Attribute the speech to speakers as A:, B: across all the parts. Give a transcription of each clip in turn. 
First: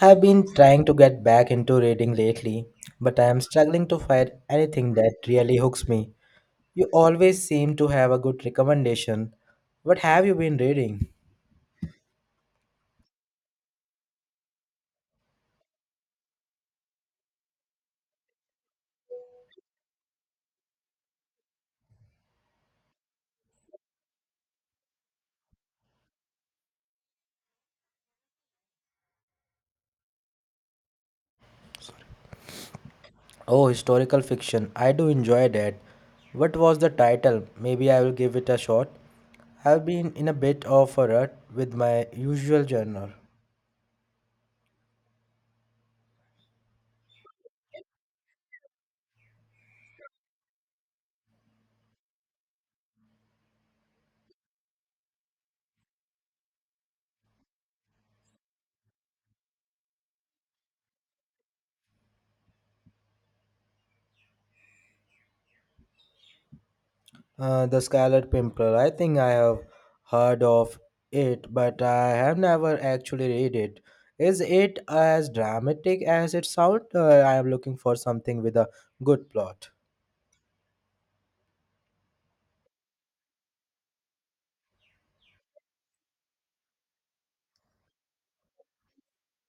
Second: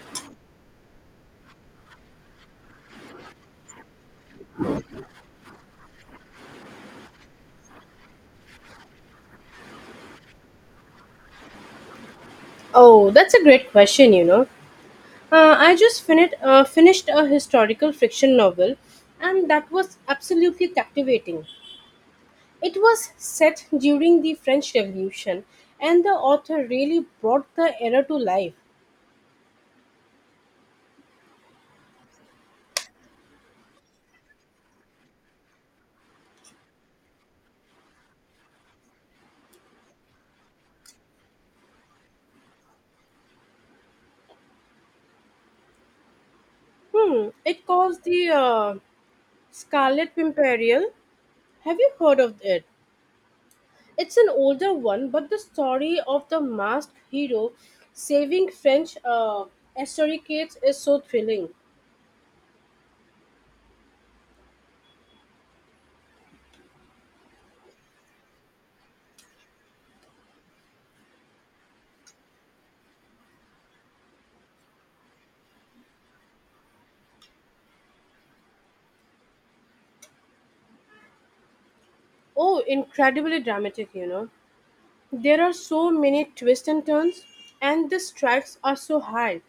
A: I've been trying to get back into reading lately, but I am struggling to find anything that really hooks me. You always seem to have a good recommendation. What have you been reading?
B: Oh, that's a great question, you know. I just finished, finished a historical fiction novel, and that was absolutely captivating. It was set during the French Revolution, and the author really brought the era to life.
A: Oh, historical fiction. I do enjoy that. What was the title? Maybe I will give it a shot. I've been in a bit of a rut with my usual genre.
B: Hmm, it calls the Scarlet Pimperial. Have you heard of it? It's an older one, but the story of the masked hero saving French aristocrats is so thrilling.
A: The Scarlet Pimpernel. I think I have heard of it, but I have never actually read it. Is it as dramatic as it sounds? I am looking for something with a good plot.
B: Oh, incredibly dramatic, you know. There are so many twists and turns, and the stakes are so high.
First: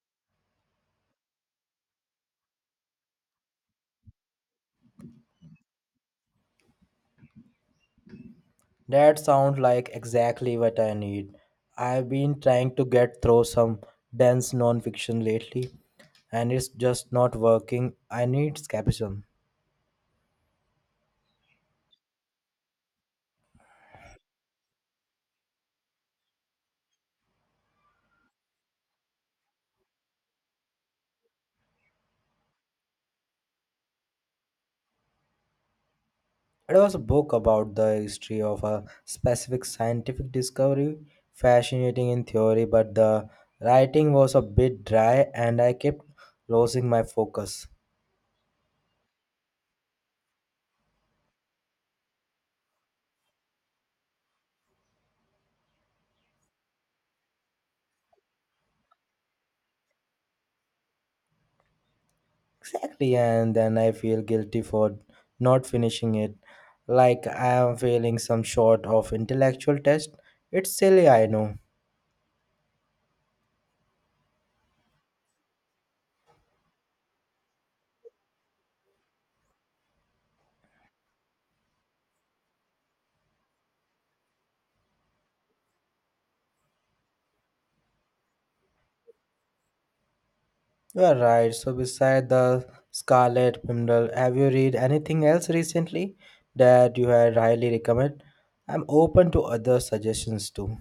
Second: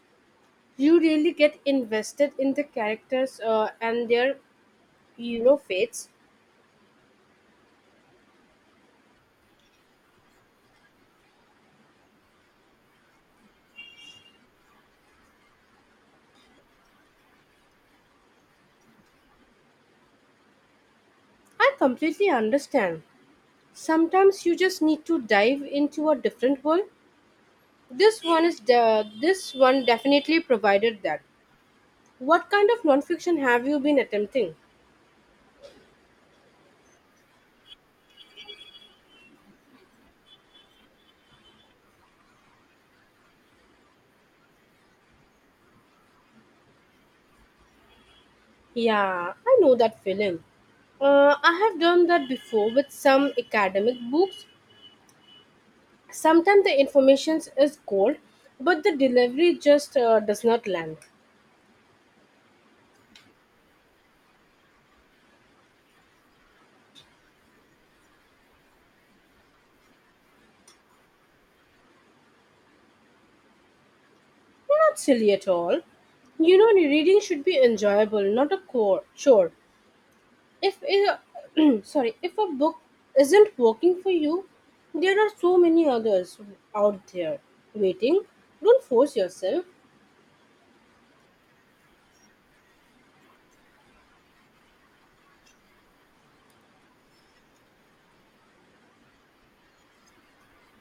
B: You really get invested in the characters and their, fates.
A: That sounds like exactly what I need. I've been trying to get through some dense non-fiction lately, and it's just not working. I need escapism.
B: I completely understand. Sometimes you just need to dive into a different world. This one definitely provided that. What kind of nonfiction have you been attempting?
A: It was a book about the history of a specific scientific discovery, fascinating in theory, but the writing was a bit dry and I kept losing my focus.
B: Yeah, I know that feeling. I have done that before with some academic books. Sometimes the information is gold, but the delivery just does not land.
A: Exactly, and then I feel guilty for not finishing it, like I am failing some sort of intellectual test. It's silly, I know.
B: Not silly at all. You know, reading should be enjoyable, not a core chore. If a, sorry, if a book isn't working for you, there are so many others out there waiting. Don't force yourself.
A: You are right. So, beside the Scarlet Pimpernel, have you read anything else recently that you had highly recommend? I'm open to other suggestions too.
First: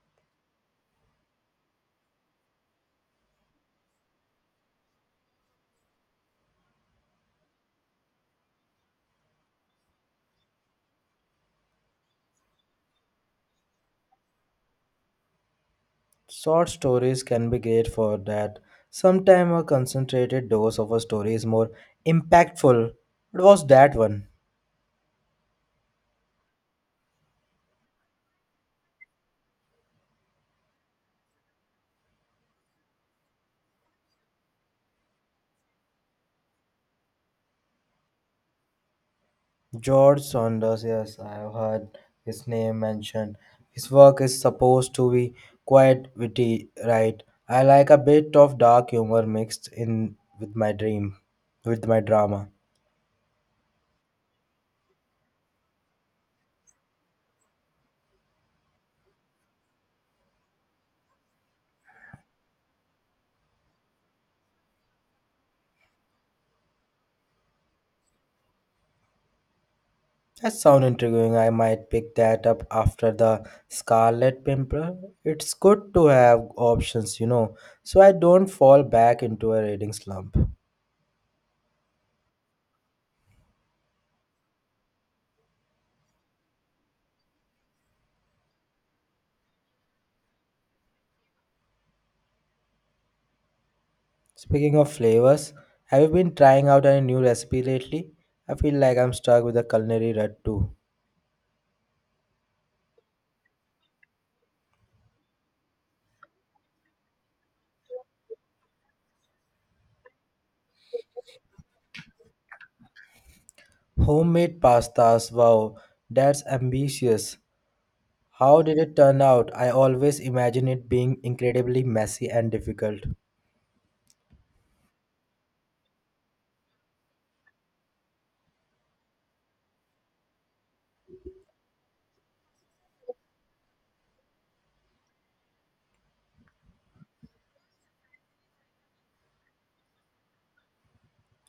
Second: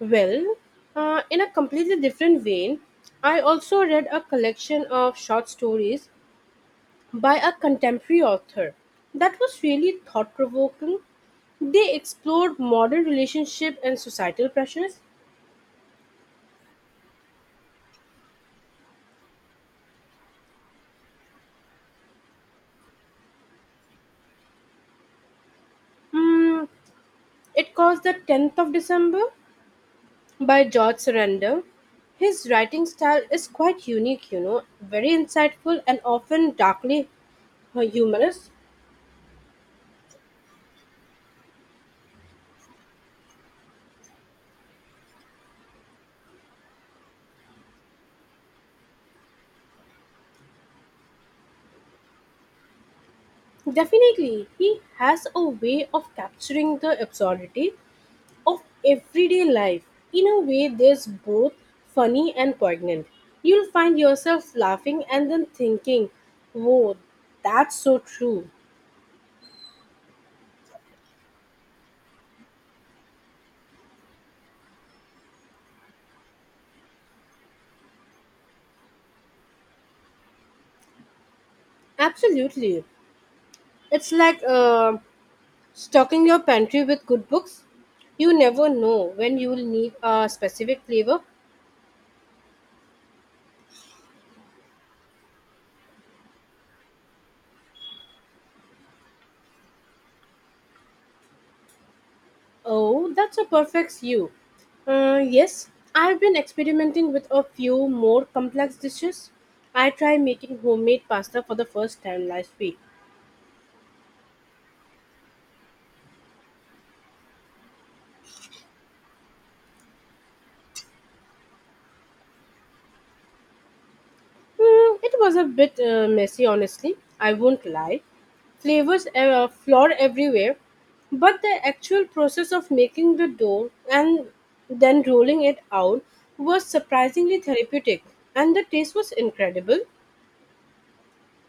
B: Well, in a completely different vein, I also read a collection of short stories by a contemporary author that was really thought provoking. They explored modern relationship and societal pressures.
A: Short stories can be great for that. Sometimes a concentrated dose of a story is more impactful. What was that one?
B: Mm, it was The 10th of December by George Surrender. His writing style is quite unique, you know, very insightful and often darkly humorous.
A: George Saunders, yes, I have heard his name mentioned. His work is supposed to be quite witty, right? I like a bit of dark humor mixed in with my dream, with my drama.
B: Definitely, he has a way of capturing the absurdity of everyday life. In a way, that's both funny and poignant. You'll find yourself laughing and then thinking, whoa, that's so true.
A: That sounds intriguing. I might pick that up after the Scarlet Pimpernel. It's good to have options, so I don't fall back into a reading slump.
B: Absolutely. It's like stocking your pantry with good books. You never know when you will need a specific flavor.
A: Speaking of flavors, have you been trying out any new recipe lately? I feel like I'm stuck with a culinary rut too.
B: Oh, that's a perfect stew. Yes, I've been experimenting with a few more complex dishes. I tried making homemade pasta for the first time last week.
A: Homemade pastas, wow, that's ambitious. How did it turn out? I always imagine it being incredibly messy and difficult.
B: Mm, it was a bit messy, honestly. I won't lie. Flavors floor everywhere, but the actual process of making the dough and then rolling it out was surprisingly therapeutic, and the taste was incredible.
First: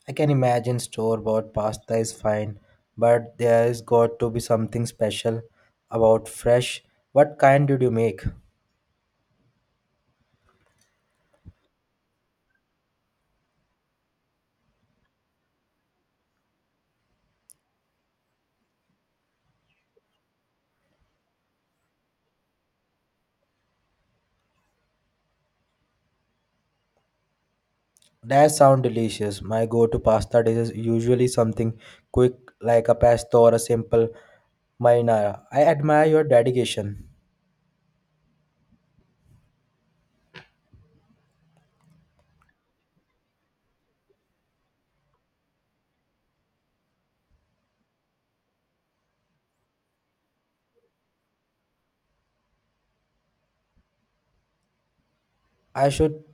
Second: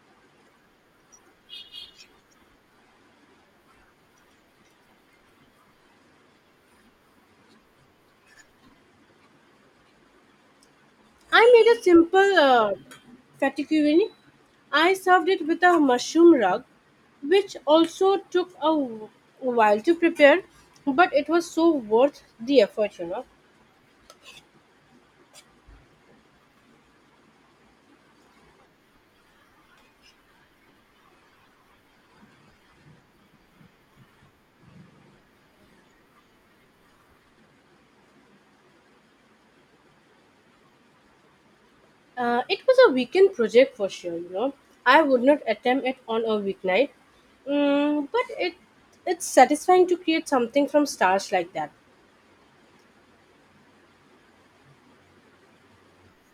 A: I can imagine store bought pasta is fine, but there's got to be something special about fresh. What kind did you make?
B: I made a simple fettuccine. I served it with a mushroom rug, which also took a while to prepare, but it was so worth the effort, you know.
A: That sounds delicious. My go to pasta dish is usually something quick like a pesto or a simple marinara. I admire your dedication.
B: It was a weekend project for sure, you know. I would not attempt it on a weeknight, mm, but it's satisfying to create something from starch like that.
A: I should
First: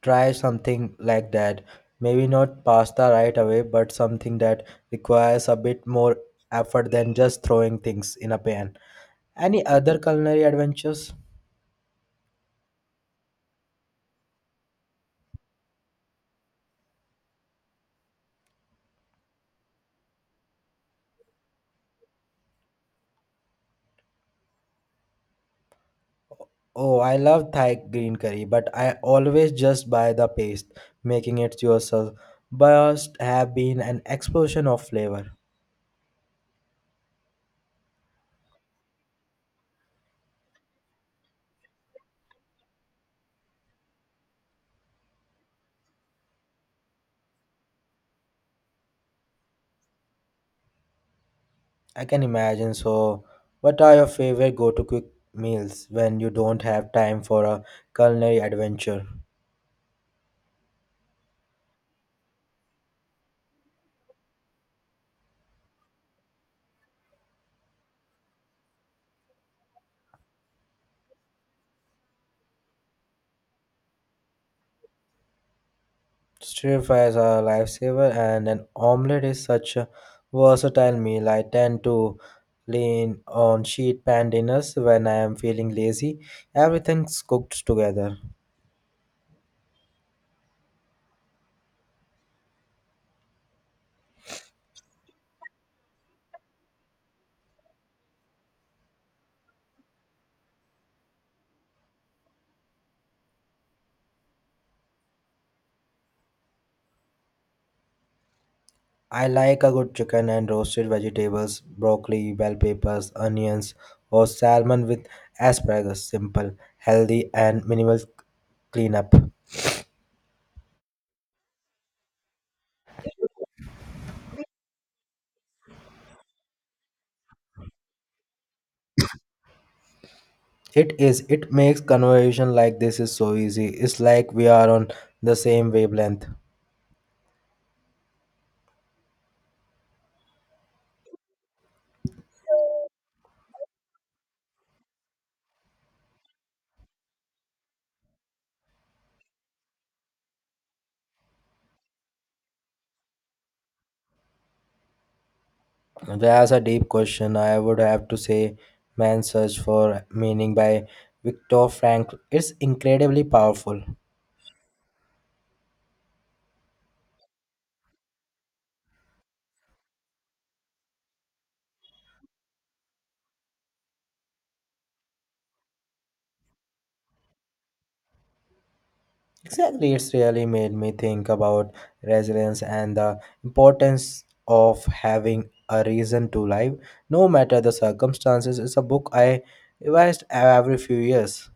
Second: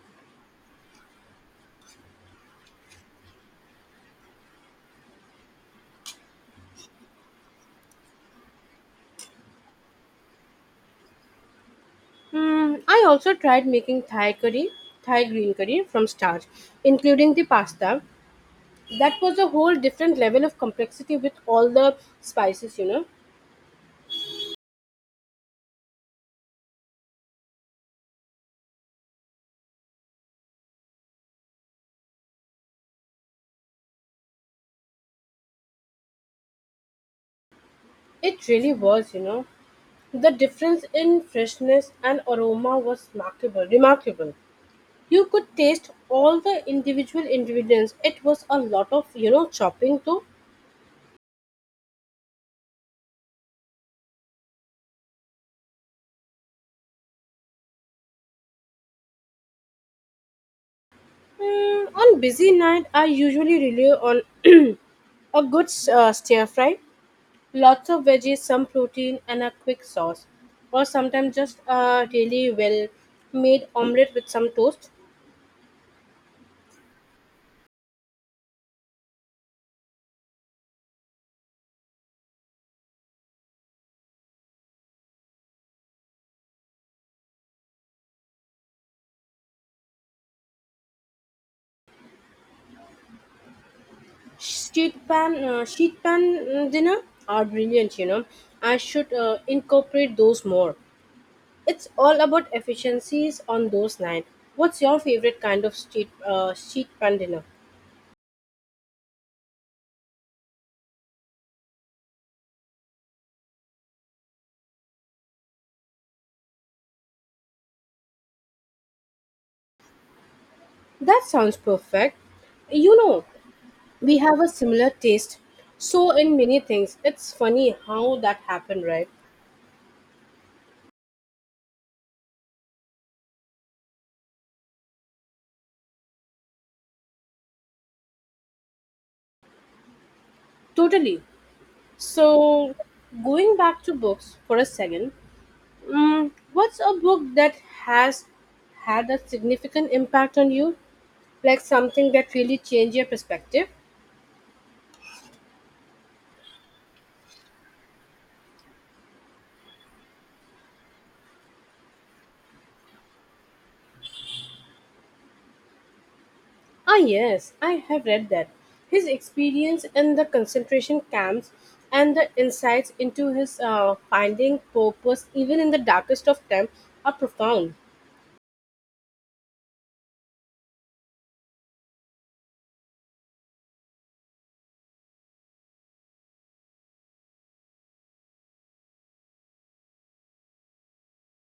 A: try something like that. Maybe not pasta right away, but something that requires a bit more effort than just throwing things in a pan. Any other culinary adventures?
B: Mm, I also tried making Thai curry, Thai green curry from starch, including the pasta. That was a whole different level of complexity with all the spices, you know.
A: Oh, I love Thai green curry, but I always just buy the paste, making it yourself. Must have been an explosion of flavor.
B: It really was, you know. The difference in freshness and aroma was remarkable. Remarkable. You could taste all the individual ingredients. It was a lot of, you know, chopping though.
A: I can imagine. So, what are your favorite go-to quick meals when you don't have time for a culinary adventure?
B: Mm, on busy night, I usually rely on a good stir fry, lots of veggies, some protein, and a quick sauce, or sometimes just a really well made omelette with some toast.
A: Stir fry is a lifesaver, and an omelette is such a versatile meal. I tend to lean on sheet pan dinners when I am feeling lazy. Everything's cooked together.
B: Sheet pan mm, dinner are brilliant. You know, I should incorporate those more. It's all about efficiencies on those nine. What's your favorite kind of street sheet pan dinner?
A: I like a good chicken and roasted vegetables, broccoli, bell peppers, onions, or salmon with asparagus. Simple, healthy, and minimal cleanup.
B: That sounds perfect. You know, we have a similar taste. So in many things, it's funny how that happened, right?
A: It is. It makes conversation like this is so easy. It's like we are on the same wavelength.
B: Totally. So going back to books for a second, mm, what's a book that has had a significant impact on you? Like something that really changed your perspective?
A: That's a deep question. I would have to say Man's Search for Meaning by Viktor Frankl. It's incredibly powerful.
B: Ah, yes, I have read that. His experience in the concentration camps and the insights into his finding purpose, even in the darkest of times, are profound.
A: Exactly, it's really made me think about resilience and the importance of having a reason to live, no matter the circumstances. It's a book I revised every few years.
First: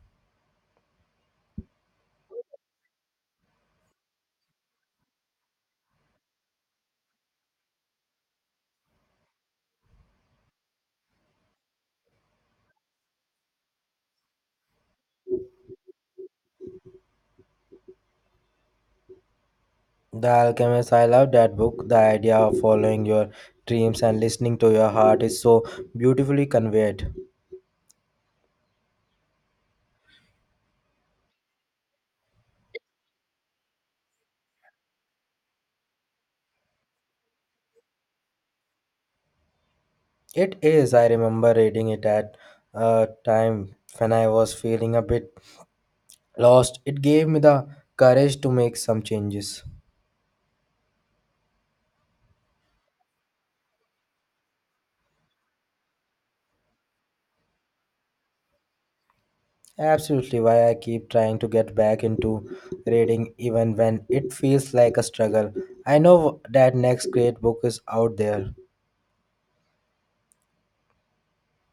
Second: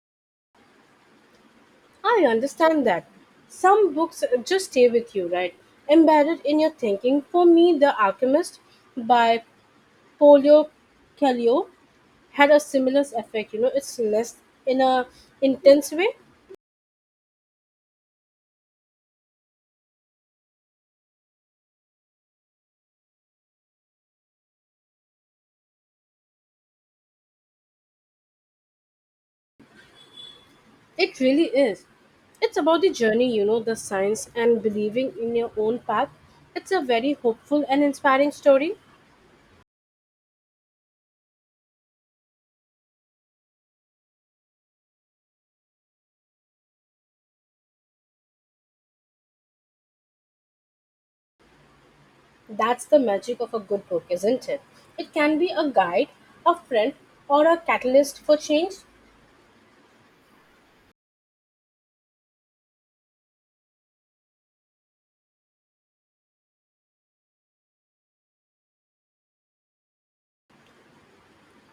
B: I understand that. Some books just stay with you, right? Embedded in your thinking. For me, The Alchemist by Paulo Coelho had a similar effect. You know, it's less in a intense way.
A: The Alchemist, I love that book. The idea of following your dreams and listening to your heart is so beautifully conveyed.
B: It really is. It's about the journey, you know, the science and believing in your own path. It's a very hopeful and inspiring story.
A: It is. I remember reading it at a time when I was feeling a bit lost. It gave me the courage to make some changes.
B: That's the magic of a good book, isn't it? It can be a guide, a friend, or a catalyst for change.
A: Absolutely why I keep trying to get back into reading even when it feels like a struggle. I know that next great book is out there.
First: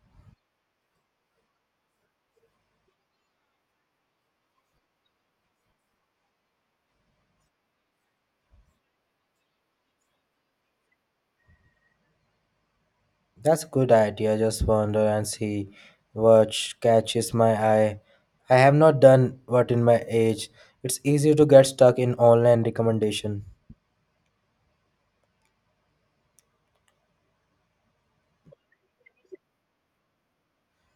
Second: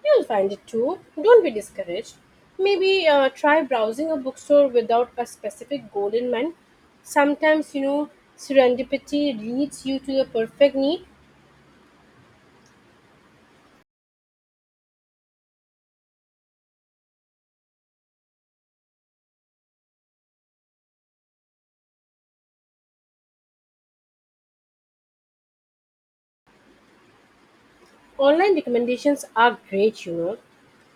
B: You'll find it too. Don't be discouraged. Maybe try browsing a bookstore without a specific goal in mind. Sometimes, you know, serendipity leads you to the perfect need.
A: That's a good idea. Just wander and see catches my eye. I have not done what in my age. It's easy to get stuck in online recommendation.
B: Online recommendations are great, you know,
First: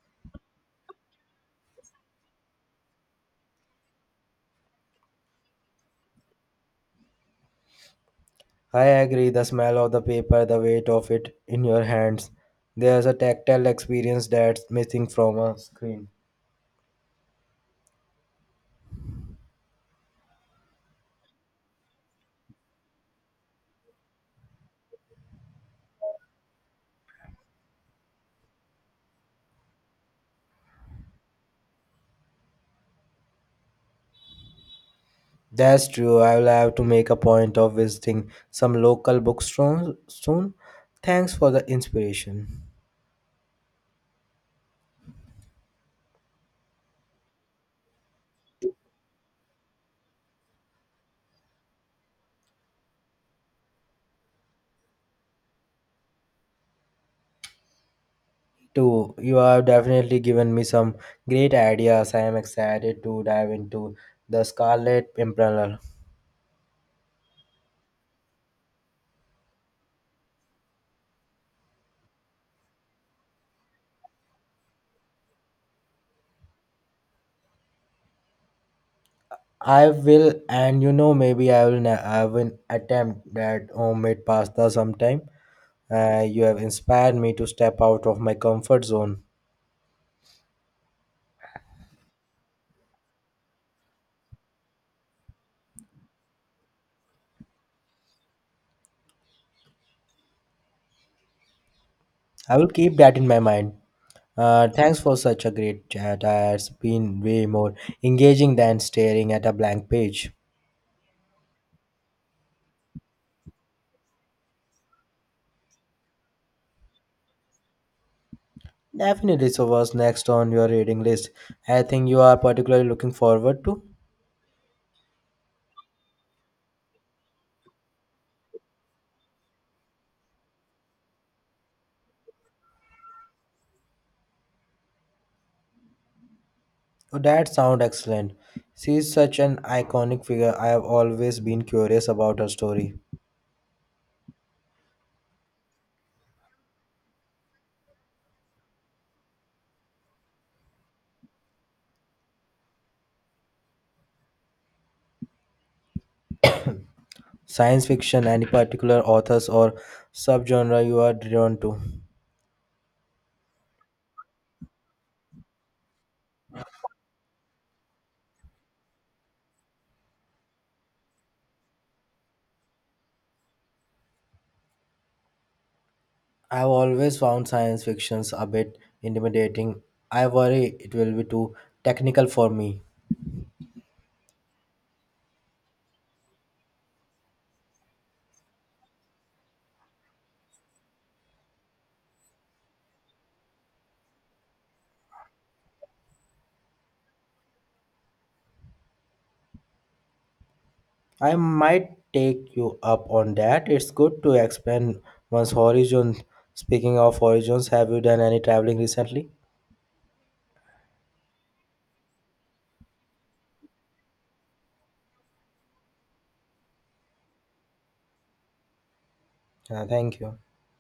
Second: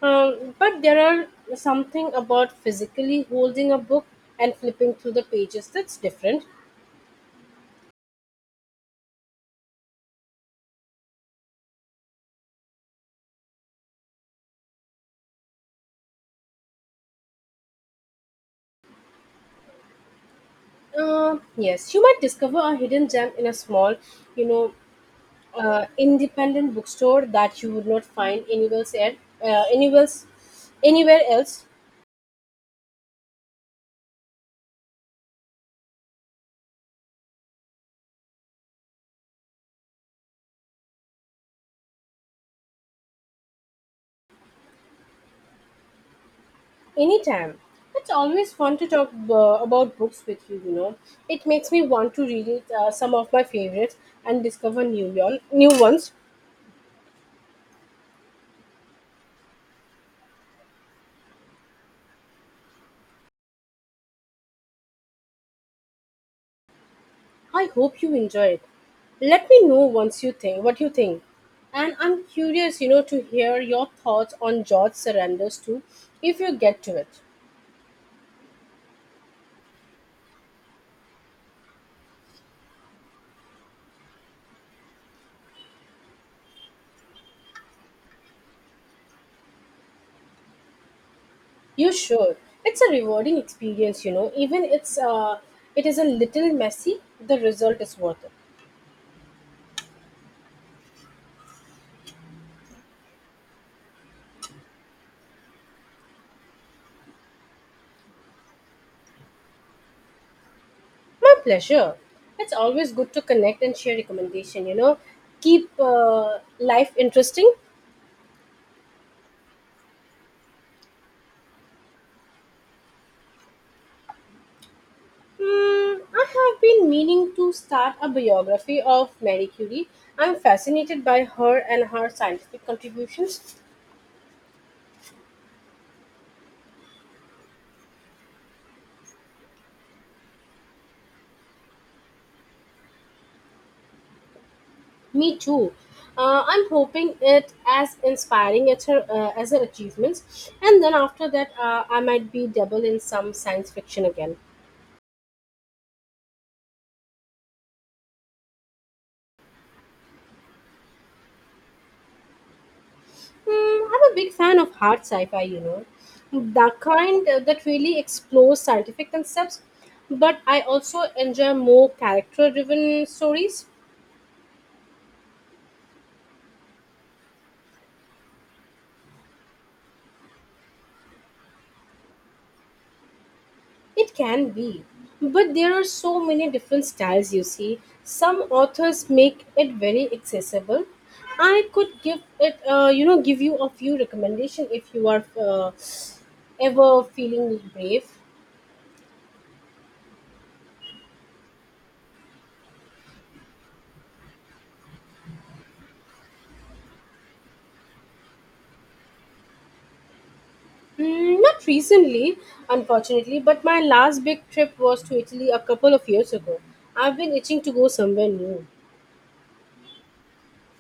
B: but there are something about physically holding a book and flipping through the pages that's different.
A: I agree, the smell of the paper, the weight of it in your hands. There's a tactile experience that's missing from a screen.
B: Yes, you might discover a hidden gem in a small, you know, independent bookstore that you would not find anywhere else, anywhere else,
A: That's true. I will have to make a point of visiting some local bookstores soon. Thanks for the inspiration.
B: anytime. It's always fun to talk about books with you. You know, it makes me want to read some of my favorites and discover new ones.
A: Too, you have definitely given me some great ideas. I am excited to dive into the Scarlet Pimpernel.
B: I hope you enjoy it. Let me know once you think what you think. And I'm curious, you know, to hear your thoughts on George Surrenders too, if you get to it.
A: I will, and maybe I will attempt that homemade pasta sometime. You have inspired me to step out of my comfort zone.
B: You should. It's a rewarding experience, you know. Even it is a little messy, the result is worth it.
A: I will keep that in my mind. Thanks for such a great chat. It's been way more engaging than staring at a blank page.
B: My pleasure. It's always good to connect and share recommendation, you know. Keep life interesting.
A: Definitely, so what's next on your reading list? I think you are particularly looking forward to.
B: Hmm, I have been meaning to start a biography of Marie Curie. I'm fascinated by her and her scientific contributions.
A: Oh, that sounds excellent. She is such an iconic figure. I have always been curious about her story.
B: Me too. I'm hoping it as inspiring as her achievements, and then after that, I might be double in some science fiction again.
A: Science fiction, any particular authors or subgenre you are drawn to?
B: Hmm, I'm a big fan of hard sci-fi, you know, the kind that really explores scientific concepts. But I also enjoy more character-driven stories.
A: I've always found science fictions a bit intimidating. I worry it will be too technical for me.
B: It can be, but there are so many different styles you see. Some authors make it very accessible. I could give you a few recommendations if you are ever feeling brave.
A: I might take you up on that. It's good to expand one's horizon. Speaking of horizons, have you done any traveling recently?
B: Mm, not recently, unfortunately, but my last big trip was to Italy a couple of years ago. I've been itching to go somewhere new.
A: Thank you.